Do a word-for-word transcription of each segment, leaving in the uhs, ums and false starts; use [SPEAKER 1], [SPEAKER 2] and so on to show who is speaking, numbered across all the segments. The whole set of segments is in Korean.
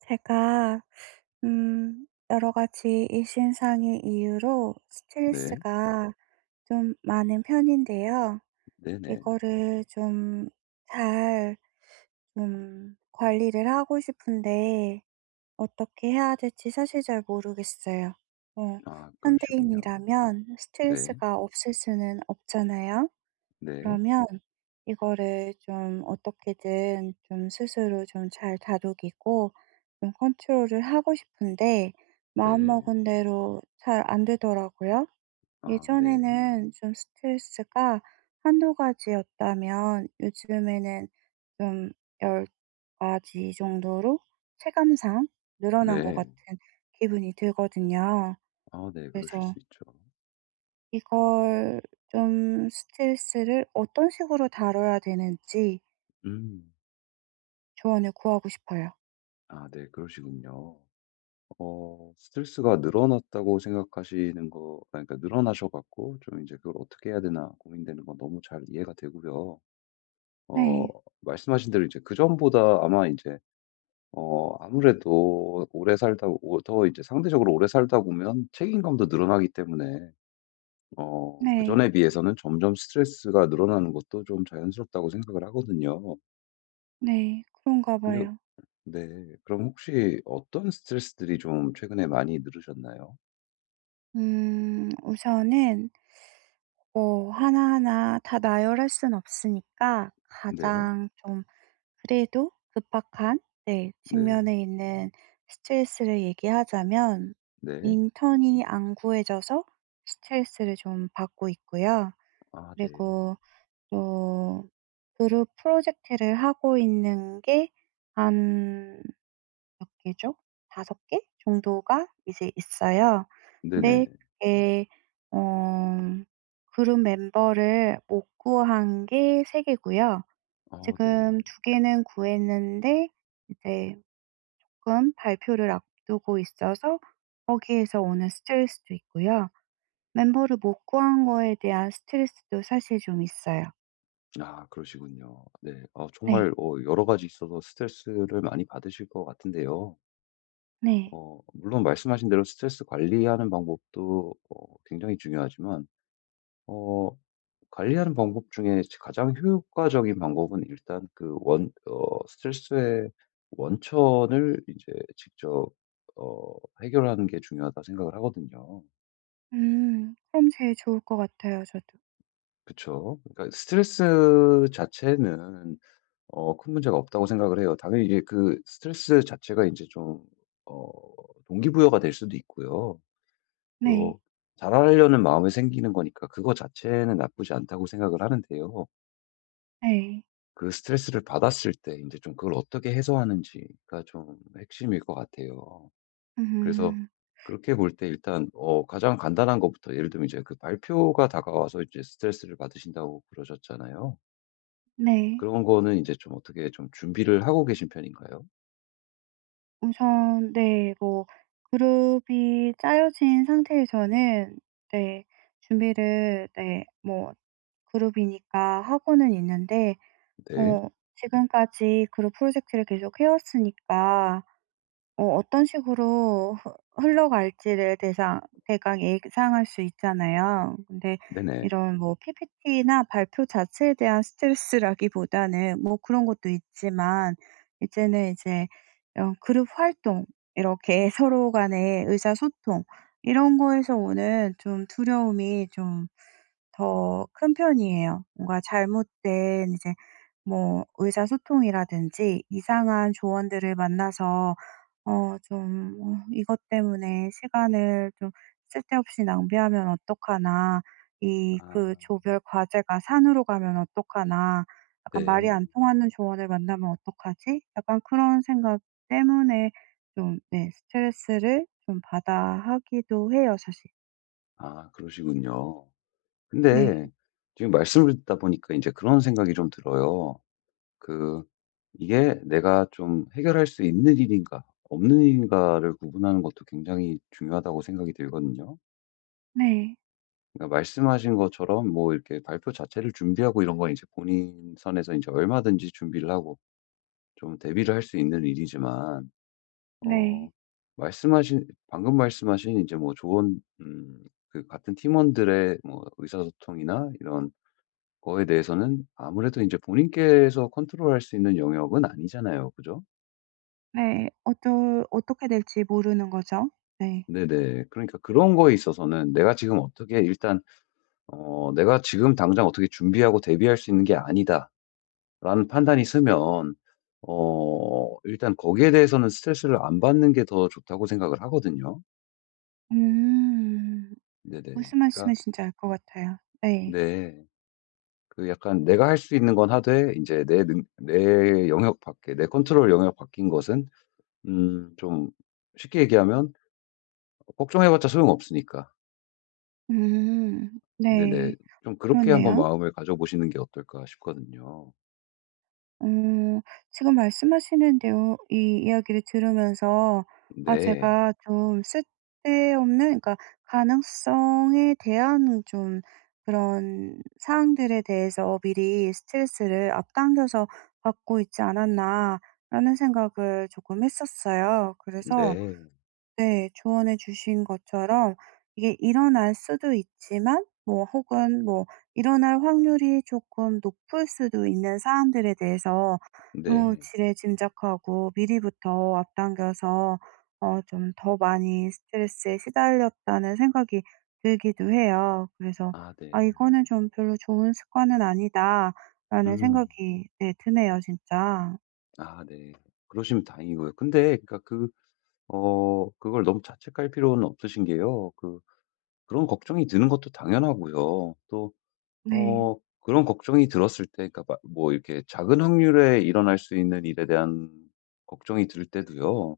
[SPEAKER 1] 제가 음 여러 가지 일신상의 이유로
[SPEAKER 2] 네.
[SPEAKER 1] 스트레스가 좀 많은 편인데요.
[SPEAKER 2] 네네.
[SPEAKER 1] 이거를 좀 잘 좀 관리를 하고 싶은데 어떻게 해야 될지 사실 잘 모르겠어요. 어
[SPEAKER 2] 아 그러시군요.
[SPEAKER 1] 현대인이라면
[SPEAKER 2] 네.
[SPEAKER 1] 스트레스가 없을 수는 없잖아요.
[SPEAKER 2] 네.
[SPEAKER 1] 그러면 이거를 좀 어떻게든 좀 스스로 좀 잘 다독이고 좀 컨트롤을 하고 싶은데
[SPEAKER 2] 네.
[SPEAKER 1] 마음먹은 대로 잘 안 되더라고요.
[SPEAKER 2] 아 네.
[SPEAKER 1] 예전에는 좀 스트레스가 한두 가지였다면 요즘에는 좀 열 가지 정도로 체감상 늘어난 것
[SPEAKER 2] 네.
[SPEAKER 1] 같은 기분이 들거든요.
[SPEAKER 2] 아 네. 그러실
[SPEAKER 1] 그래서
[SPEAKER 2] 수 있죠.
[SPEAKER 1] 이걸 좀 스트레스를 어떤 식으로 다뤄야 되는지
[SPEAKER 2] 음.
[SPEAKER 1] 조언을 구하고 싶어요.
[SPEAKER 2] 아 네. 그러시군요. 어 스트레스가 늘어났다고 생각하시는 거, 아 그러니까 늘어나셔 갖고 좀 이제 '그걸 어떻게 해야 되나.' 고민되는 건 너무 잘 이해가 되고요. 어
[SPEAKER 1] 네.
[SPEAKER 2] 말씀하신 대로 이제 그전보다 아마 이제 어 아무래도 오래 살다 오 더 이제 상대적으로 오래 살다 보면 책임감도 늘어나기 때문에 어
[SPEAKER 1] 네.
[SPEAKER 2] 그전에 비해서는 점점 스트레스가 늘어나는 것도 좀 자연스럽다고 생각을 하거든요.
[SPEAKER 1] 네. 그런가
[SPEAKER 2] 근데
[SPEAKER 1] 봐요.
[SPEAKER 2] 네. 그럼 혹시 어떤 스트레스들이 좀 최근에 많이 늘으셨나요?
[SPEAKER 1] 음 우선은 뭐 하나하나 다 나열할 순 없으니까
[SPEAKER 2] 네.
[SPEAKER 1] 가장 좀 그래도 급박한 네
[SPEAKER 2] 네네.
[SPEAKER 1] 직면에 있는 스트레스를 얘기하자면
[SPEAKER 2] 네.
[SPEAKER 1] 인턴이 안 구해져서 스트레스를 좀 받고 있고요.
[SPEAKER 2] 아 네.
[SPEAKER 1] 그리고 어 그룹 프로젝트를 하고 있는 게 한 몇 개죠? 다섯 개 정도가 이제 있어요.
[SPEAKER 2] 네네.
[SPEAKER 1] 근데 그게 어 그룹 멤버를 못 구한 게 세 개고요.
[SPEAKER 2] 아 네.
[SPEAKER 1] 지금 두 개는 구했는데 이제 조금 발표를 앞두고 있어서 거기에서 오는 스트레스도 있고요. 멤버를 못 구한 거에 대한 스트레스도 사실 좀 있어요.
[SPEAKER 2] 아 그러시군요. 네. 어 정말
[SPEAKER 1] 네.
[SPEAKER 2] 어 여러 가지 있어서 스트레스를 많이 받으실 것 같은데요.
[SPEAKER 1] 네.
[SPEAKER 2] 어 물론 말씀하신 대로 스트레스 관리하는 방법도 어 굉장히 중요하지만 어, 관리하는 방법 중에 가장 효과적인 방법은 일단 그 원, 어, 스트레스의 원천을 이제 직접, 어, 해결하는 게 중요하다 생각을 하거든요.
[SPEAKER 1] 음. 그럼 제일 좋을 것 같아요 저도.
[SPEAKER 2] 그쵸. 그러니까 스트레스 자체는, 어, 큰 문제가 없다고 생각을 해요. 당연히 이제 그 스트레스 자체가 이제 좀, 어, 동기부여가 될 수도 있고요.
[SPEAKER 1] 네.
[SPEAKER 2] 또, 잘하려는 마음이 생기는 거니까 그거 자체는 나쁘지 않다고 생각을 하는데요.
[SPEAKER 1] 네.
[SPEAKER 2] 그 스트레스를 받았을 때 이제 좀 그걸 어떻게 해소하는지가 좀 핵심일 것 같아요. 그래서
[SPEAKER 1] 음.
[SPEAKER 2] 그렇게 볼 때 일단 어 가장 간단한 것부터 예를 들면 이제 그 발표가 다가와서 이제 스트레스를 받으신다고 그러셨잖아요.
[SPEAKER 1] 네.
[SPEAKER 2] 그런 거는 이제 좀 어떻게 좀 준비를 하고 계신 편인가요?
[SPEAKER 1] 우선 네 뭐 그룹이 짜여진 상태에서는 네 준비를 네 뭐 그룹이니까 하고는 있는데
[SPEAKER 2] 네.
[SPEAKER 1] 뭐 지금까지 그룹 프로젝트를 계속 해왔으니까 어 어떤 식으로 흐 흘러갈지를 대상 대강 예상할 수 있잖아요. 근데
[SPEAKER 2] 네네.
[SPEAKER 1] 이런 뭐 피피티나 발표 자체에 대한 스트레스라기보다는 뭐 그런 것도 있지만 이제는 이제 이런 그룹 활동 이렇게 서로 간의 의사소통 이런 거에서 오는 좀 두려움이 좀 더 큰 편이에요. 뭔가 잘못된 이제 뭐 의사소통이라든지 이상한 조언들을 만나서 어 좀 어 '이것 때문에 시간을 좀 쓸데없이 낭비하면 어떡하나. 이
[SPEAKER 2] 아
[SPEAKER 1] 그 조별 과제가 산으로 가면 어떡하나. 약간 말이
[SPEAKER 2] 네.
[SPEAKER 1] 안 통하는 조언을 만나면 어떡하지?' 약간 그런 생각 때문에 좀 네 스트레스를 좀 받아 하기도 해요 사실.
[SPEAKER 2] 아 그러시군요.
[SPEAKER 1] 네.
[SPEAKER 2] 근데 지금 말씀을 듣다 보니까 이제 그런 생각이 좀 들어요. 그 이게 내가 좀 해결할 수 있는 일인가 없는 일인가를 구분하는 것도 굉장히 중요하다고 생각이 들거든요.
[SPEAKER 1] 네.
[SPEAKER 2] 그러니까 말씀하신 것처럼 뭐 이렇게 발표 자체를 준비하고 이런 건 이제 본인 선에서 이제 얼마든지 준비를 하고 좀 대비를 할 수 있는 일이지만
[SPEAKER 1] 네.
[SPEAKER 2] 어 말씀하신 방금 말씀하신 이제 뭐 조언 음, 그 같은 팀원들의 뭐 의사소통이나 이런 거에 대해서는 아무래도 이제 본인께서 컨트롤할 수 있는 영역은 아니잖아요. 그죠?
[SPEAKER 1] 네. 어떠 어떻게 될지 모르는 거죠. 네.
[SPEAKER 2] 네네. 그러니까 그런 거에 있어서는 '내가 지금 어떻게 일단 어 내가 지금 당장 어떻게 준비하고 대비할 수 있는 게 아니다.'라는 판단이 서면 어 일단 거기에 대해서는 스트레스를 안 받는 게 더 좋다고 생각을 하거든요.
[SPEAKER 1] 음.
[SPEAKER 2] 네네.
[SPEAKER 1] 무슨
[SPEAKER 2] 그러니까
[SPEAKER 1] 말씀이신지 알 것 같아요. 네.
[SPEAKER 2] 네. 그 약간 내가 할 수 있는 건 하되 인제 내 능 내 영역 밖에 내 컨트롤 영역 밖인 것은 음 좀 쉽게 얘기하면 걱정해 봤자 소용없으니까.
[SPEAKER 1] 음.
[SPEAKER 2] 네네.
[SPEAKER 1] 네.
[SPEAKER 2] 좀 그렇게 한번
[SPEAKER 1] 그렇네요.
[SPEAKER 2] 마음을 가져보시는 게 어떨까 싶거든요.
[SPEAKER 1] 음 지금 말씀하시는 데요 이 이야기를 들으면서 아
[SPEAKER 2] 네.
[SPEAKER 1] 제가 좀 쓸데없는 그러니까 가능성에 대한 좀 그런 사항들에 대해서 미리 스트레스를 앞당겨서 받고 있지 않았나라는 생각을 조금 했었어요. 그래서
[SPEAKER 2] 네.
[SPEAKER 1] 네. 조언해 주신 것처럼 이게 일어날 수도 있지만 뭐 혹은 뭐 일어날 확률이 조금 높을 수도 있는 사안들에 대해서 너무
[SPEAKER 2] 네.
[SPEAKER 1] 지레짐작하고 미리부터 앞당겨서 어 좀 더 많이 스트레스에 시달렸다는 생각이 들기도 해요. 그래서
[SPEAKER 2] 아 네.
[SPEAKER 1] '아 이거는 좀 별로 좋은 습관은 아니다.'라는
[SPEAKER 2] 음.
[SPEAKER 1] 생각이 네 드네요 진짜.
[SPEAKER 2] 아 네. 그러시면 다행이고요. 근데 그니까 그 어 그걸 너무 자책할 필요는 없으신 게요. 그 그런 걱정이 드는 것도 당연하고요. 또
[SPEAKER 1] 네.
[SPEAKER 2] 어 그런 걱정이 들었을 때 그니까 뭐 이렇게 작은 확률에 일어날 수 있는 일에 대한 걱정이 들 때도요.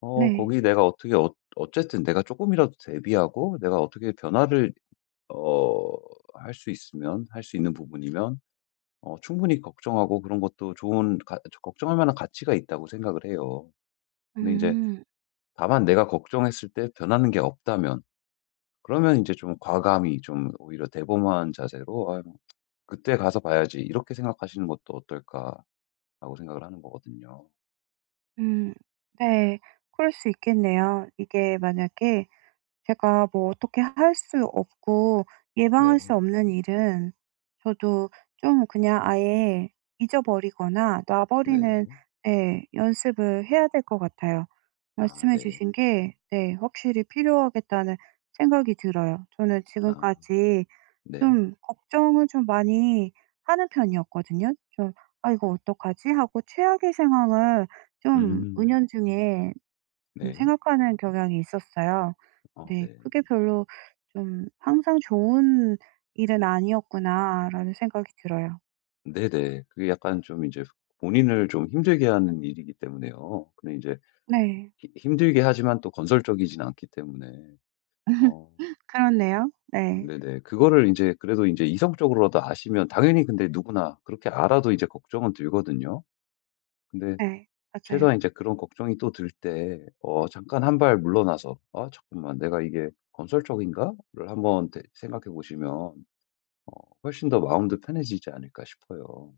[SPEAKER 2] 어
[SPEAKER 1] 네.
[SPEAKER 2] 거기 내가 어떻게 어 어쨌든 내가 조금이라도 대비하고 내가 어떻게 변화를 어 할 수 있으면 할 수 있는 부분이면 어 충분히 걱정하고 그런 것도 좋은 가 걱정할 만한 가치가 있다고 생각을 해요. 근데 이제
[SPEAKER 1] 음.
[SPEAKER 2] 다만 내가 걱정했을 때 변하는 게 없다면 그러면 이제 좀 과감히 좀 오히려 대범한 자세로 '아유 그때 가서 봐야지.' 이렇게 생각하시는 것도 어떨까라고 생각을 하는 거거든요.
[SPEAKER 1] 음. 네. 그럴 수 있겠네요. 이게 만약에 제가 뭐 어떻게 할 수 없고 예방할
[SPEAKER 2] 네.
[SPEAKER 1] 수 없는 일은 저도 좀 그냥 아예 잊어버리거나 놔 버리는
[SPEAKER 2] 네네.
[SPEAKER 1] 네 연습을 해야 될 것 같아요.
[SPEAKER 2] 아
[SPEAKER 1] 말씀해
[SPEAKER 2] 네.
[SPEAKER 1] 주신 게 네 확실히 필요하겠다는 생각이 들어요. 저는
[SPEAKER 2] 아
[SPEAKER 1] 지금까지
[SPEAKER 2] 네.
[SPEAKER 1] 좀 걱정을 좀 많이 하는 편이었거든요. 좀 '아 이거 어떡하지?' 하고 최악의 상황을 좀
[SPEAKER 2] 음.
[SPEAKER 1] 은연중에 좀
[SPEAKER 2] 네.
[SPEAKER 1] 생각하는 경향이 있었어요.
[SPEAKER 2] 아
[SPEAKER 1] 네.
[SPEAKER 2] 네.
[SPEAKER 1] 그게 별로 좀 '항상 좋은 일은 아니었구나.'라는 생각이 들어요.
[SPEAKER 2] 네네. 그게 약간 좀 이제 본인을 좀 힘들게 하는 일이기 때문에요. 근데 이제
[SPEAKER 1] 네.
[SPEAKER 2] 히 힘들게 하지만 또 건설적이진 않기 때문에 어
[SPEAKER 1] 그렇네요. 네.
[SPEAKER 2] 네네. 그거를 이제 그래도 이제 이성적으로라도 아시면 당연히 근데 누구나 그렇게 알아도 이제 걱정은 들거든요. 근데
[SPEAKER 1] 네. 맞아요.
[SPEAKER 2] 최소한 이제 그런 걱정이 또 들 때 어 잠깐 한발 물러나서 '아 잠깐만. 내가 이게 건설적인가?'를 한번 대- 생각해 보시면 어 훨씬 더 마음도 편해지지 않을까 싶어요.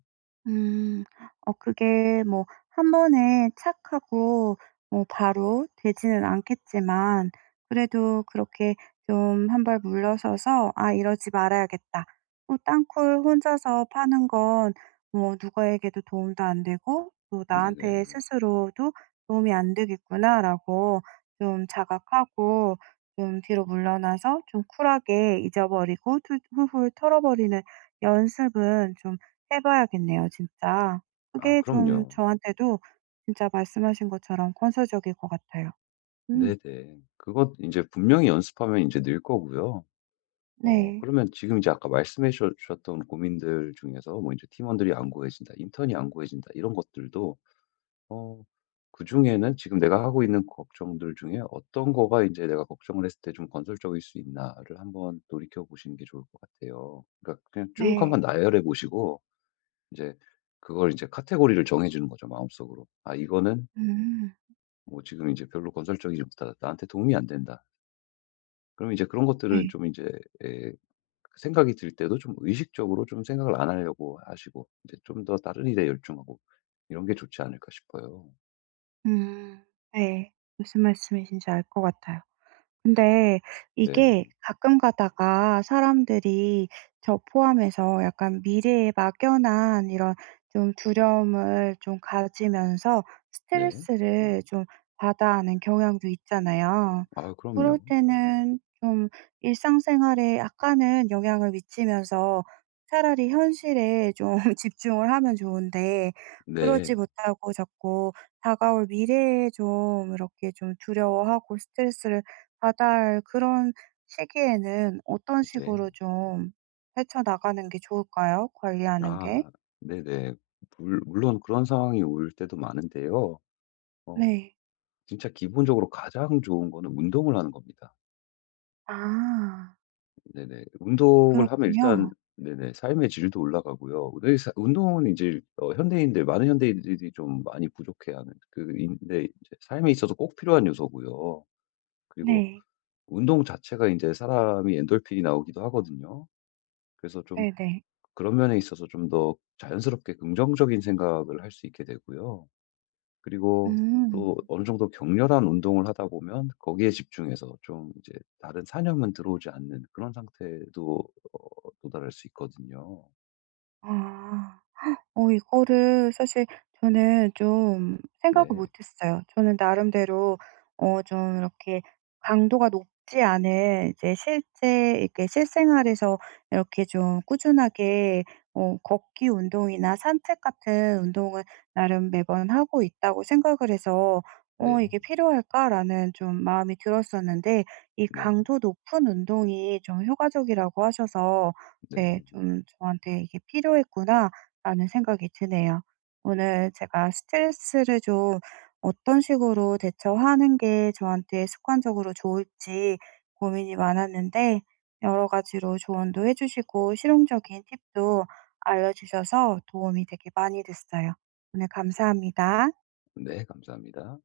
[SPEAKER 1] 음. 어 그게 뭐 한 번에 착 하고 뭐 바로 되지는 않겠지만 그래도 그렇게 좀 한 발 물러서서 '아 이러지 말아야겠다.' 또 땅굴 혼자서 파는 건 뭐 누구에게도 도움도 안 되고 또 '나한테
[SPEAKER 2] 네네.
[SPEAKER 1] 스스로도 도움이 안 되겠구나.'라고 좀 자각하고 좀 뒤로 물러나서 좀 쿨하게 잊어버리고 툴 훌훌 털어버리는 연습은 좀 해 봐야겠네요 진짜.
[SPEAKER 2] 아
[SPEAKER 1] 그게 좀
[SPEAKER 2] 그럼요.
[SPEAKER 1] 저한테도 진짜 말씀하신 것처럼 건설적일 것 같아요. 음.
[SPEAKER 2] 네네. 그것 이제 분명히 연습하면 이제 늘 거고요. 어
[SPEAKER 1] 네.
[SPEAKER 2] 그러면 지금 이제 아까 말씀해 주셨 주셨던 고민들 중에서 뭐 이제 팀원들이 안 구해진다, 인턴이 안 구해진다 이런 것들도 어 그중에는 지금 내가 하고 있는 걱정들 중에 '어떤 거가 이제 내가 걱정을 했을 때 좀 건설적일 수 있나.'를 한번 돌이켜 보시는 게 좋을 것 같아요. 그러니까 그냥 쭉 한번
[SPEAKER 1] 네.
[SPEAKER 2] 나열해 보시고 이제 그걸 이제 카테고리를 정해 주는 거죠 마음속으로. '아 이거는
[SPEAKER 1] 음.
[SPEAKER 2] 뭐 지금 이제 별로 건설적이지 못하다. 나한테 도움이 안 된다.' 그럼 이제 그런 것들은
[SPEAKER 1] 네.
[SPEAKER 2] 좀이제 그 생각이 들 때도 좀 의식적으로 좀 생각을 안 하려고 하시고 이제 좀 더 다른 일에 열중하고 이런 게 좋지 않을까 싶어요.
[SPEAKER 1] 음. 네. 무슨 말씀이신지 알 것 같아요. 근데
[SPEAKER 2] 네.
[SPEAKER 1] 이게 가끔 가다가 사람들이 저 포함해서 약간 미래에 막연한 이런 좀 두려움을 좀 가지면서
[SPEAKER 2] 네.
[SPEAKER 1] 스트레스를 좀 받아하는 경향도 있잖아요.
[SPEAKER 2] 아 그럼요.
[SPEAKER 1] 그럴 때는 좀 일상생활에 약간은 영향을 미치면서 차라리 현실에 좀 집중을 하면 좋은데 그러지
[SPEAKER 2] 네.
[SPEAKER 1] 못하고 자꾸 다가올 미래에 좀 이렇게 좀 두려워하고 스트레스를 다달 그런 시기에는 어떤
[SPEAKER 2] 네.
[SPEAKER 1] 식으로 좀 헤쳐나가는 게 좋을까요? 관리하는 게?
[SPEAKER 2] 아 네네. 물 물론 그런 상황이 올 때도 많은데요. 어
[SPEAKER 1] 네.
[SPEAKER 2] 진짜 기본적으로 가장 좋은 거는 운동을 하는 겁니다.
[SPEAKER 1] 아.
[SPEAKER 2] 네네. 운동을 하면 일단
[SPEAKER 1] 그렇군요.
[SPEAKER 2] 네네, 삶의 질도 올라가고요. 네, 사 운동은 이제 어 현대인들 많은 현대인들이 좀 많이 부족해하는 그 인데 이제 삶에 있어서 꼭 필요한 요소고요. 그리고
[SPEAKER 1] 네.
[SPEAKER 2] 운동 자체가 이제 사람이 엔돌핀이 나오기도 하거든요. 그래서 좀
[SPEAKER 1] 네네.
[SPEAKER 2] 그런 면에 있어서 좀 더 자연스럽게 긍정적인 생각을 할 수 있게 되고요. 그리고
[SPEAKER 1] 음.
[SPEAKER 2] 또 어느 정도 격렬한 운동을 하다 보면 거기에 집중해서 좀 이제 다른 사념은 들어오지 않는 그런 상태도 어 도달할 수 있거든요.
[SPEAKER 1] 아. 어 이거를 사실 저는 좀 생각을
[SPEAKER 2] 네.
[SPEAKER 1] 못 했어요. 저는 나름대로 어 좀 이렇게 강도가 높지 않은 이제 실제 이렇게 실생활에서 이렇게 좀 꾸준하게 어 걷기 운동이나 산책 같은 운동을 나름 매번 하고 있다고 생각을 해서 '어
[SPEAKER 2] 네.
[SPEAKER 1] 이게 필요할까?'라는 좀 마음이 들었었는데 이
[SPEAKER 2] 네.
[SPEAKER 1] 강도 높은 운동이 좀 효과적이라고 하셔서 네
[SPEAKER 2] 네.
[SPEAKER 1] 좀 저한테 '이게 필요했구나.' 라는 생각이 드네요. 오늘 제가 스트레스를 좀 어떤 식으로 대처하는 게 저한테 습관적으로 좋을지 고민이 많았는데 여러 가지로 조언도 해주시고 실용적인 팁도 알려주셔서 도움이 되게 많이 됐어요. 오늘 감사합니다.
[SPEAKER 2] 네. 감사합니다.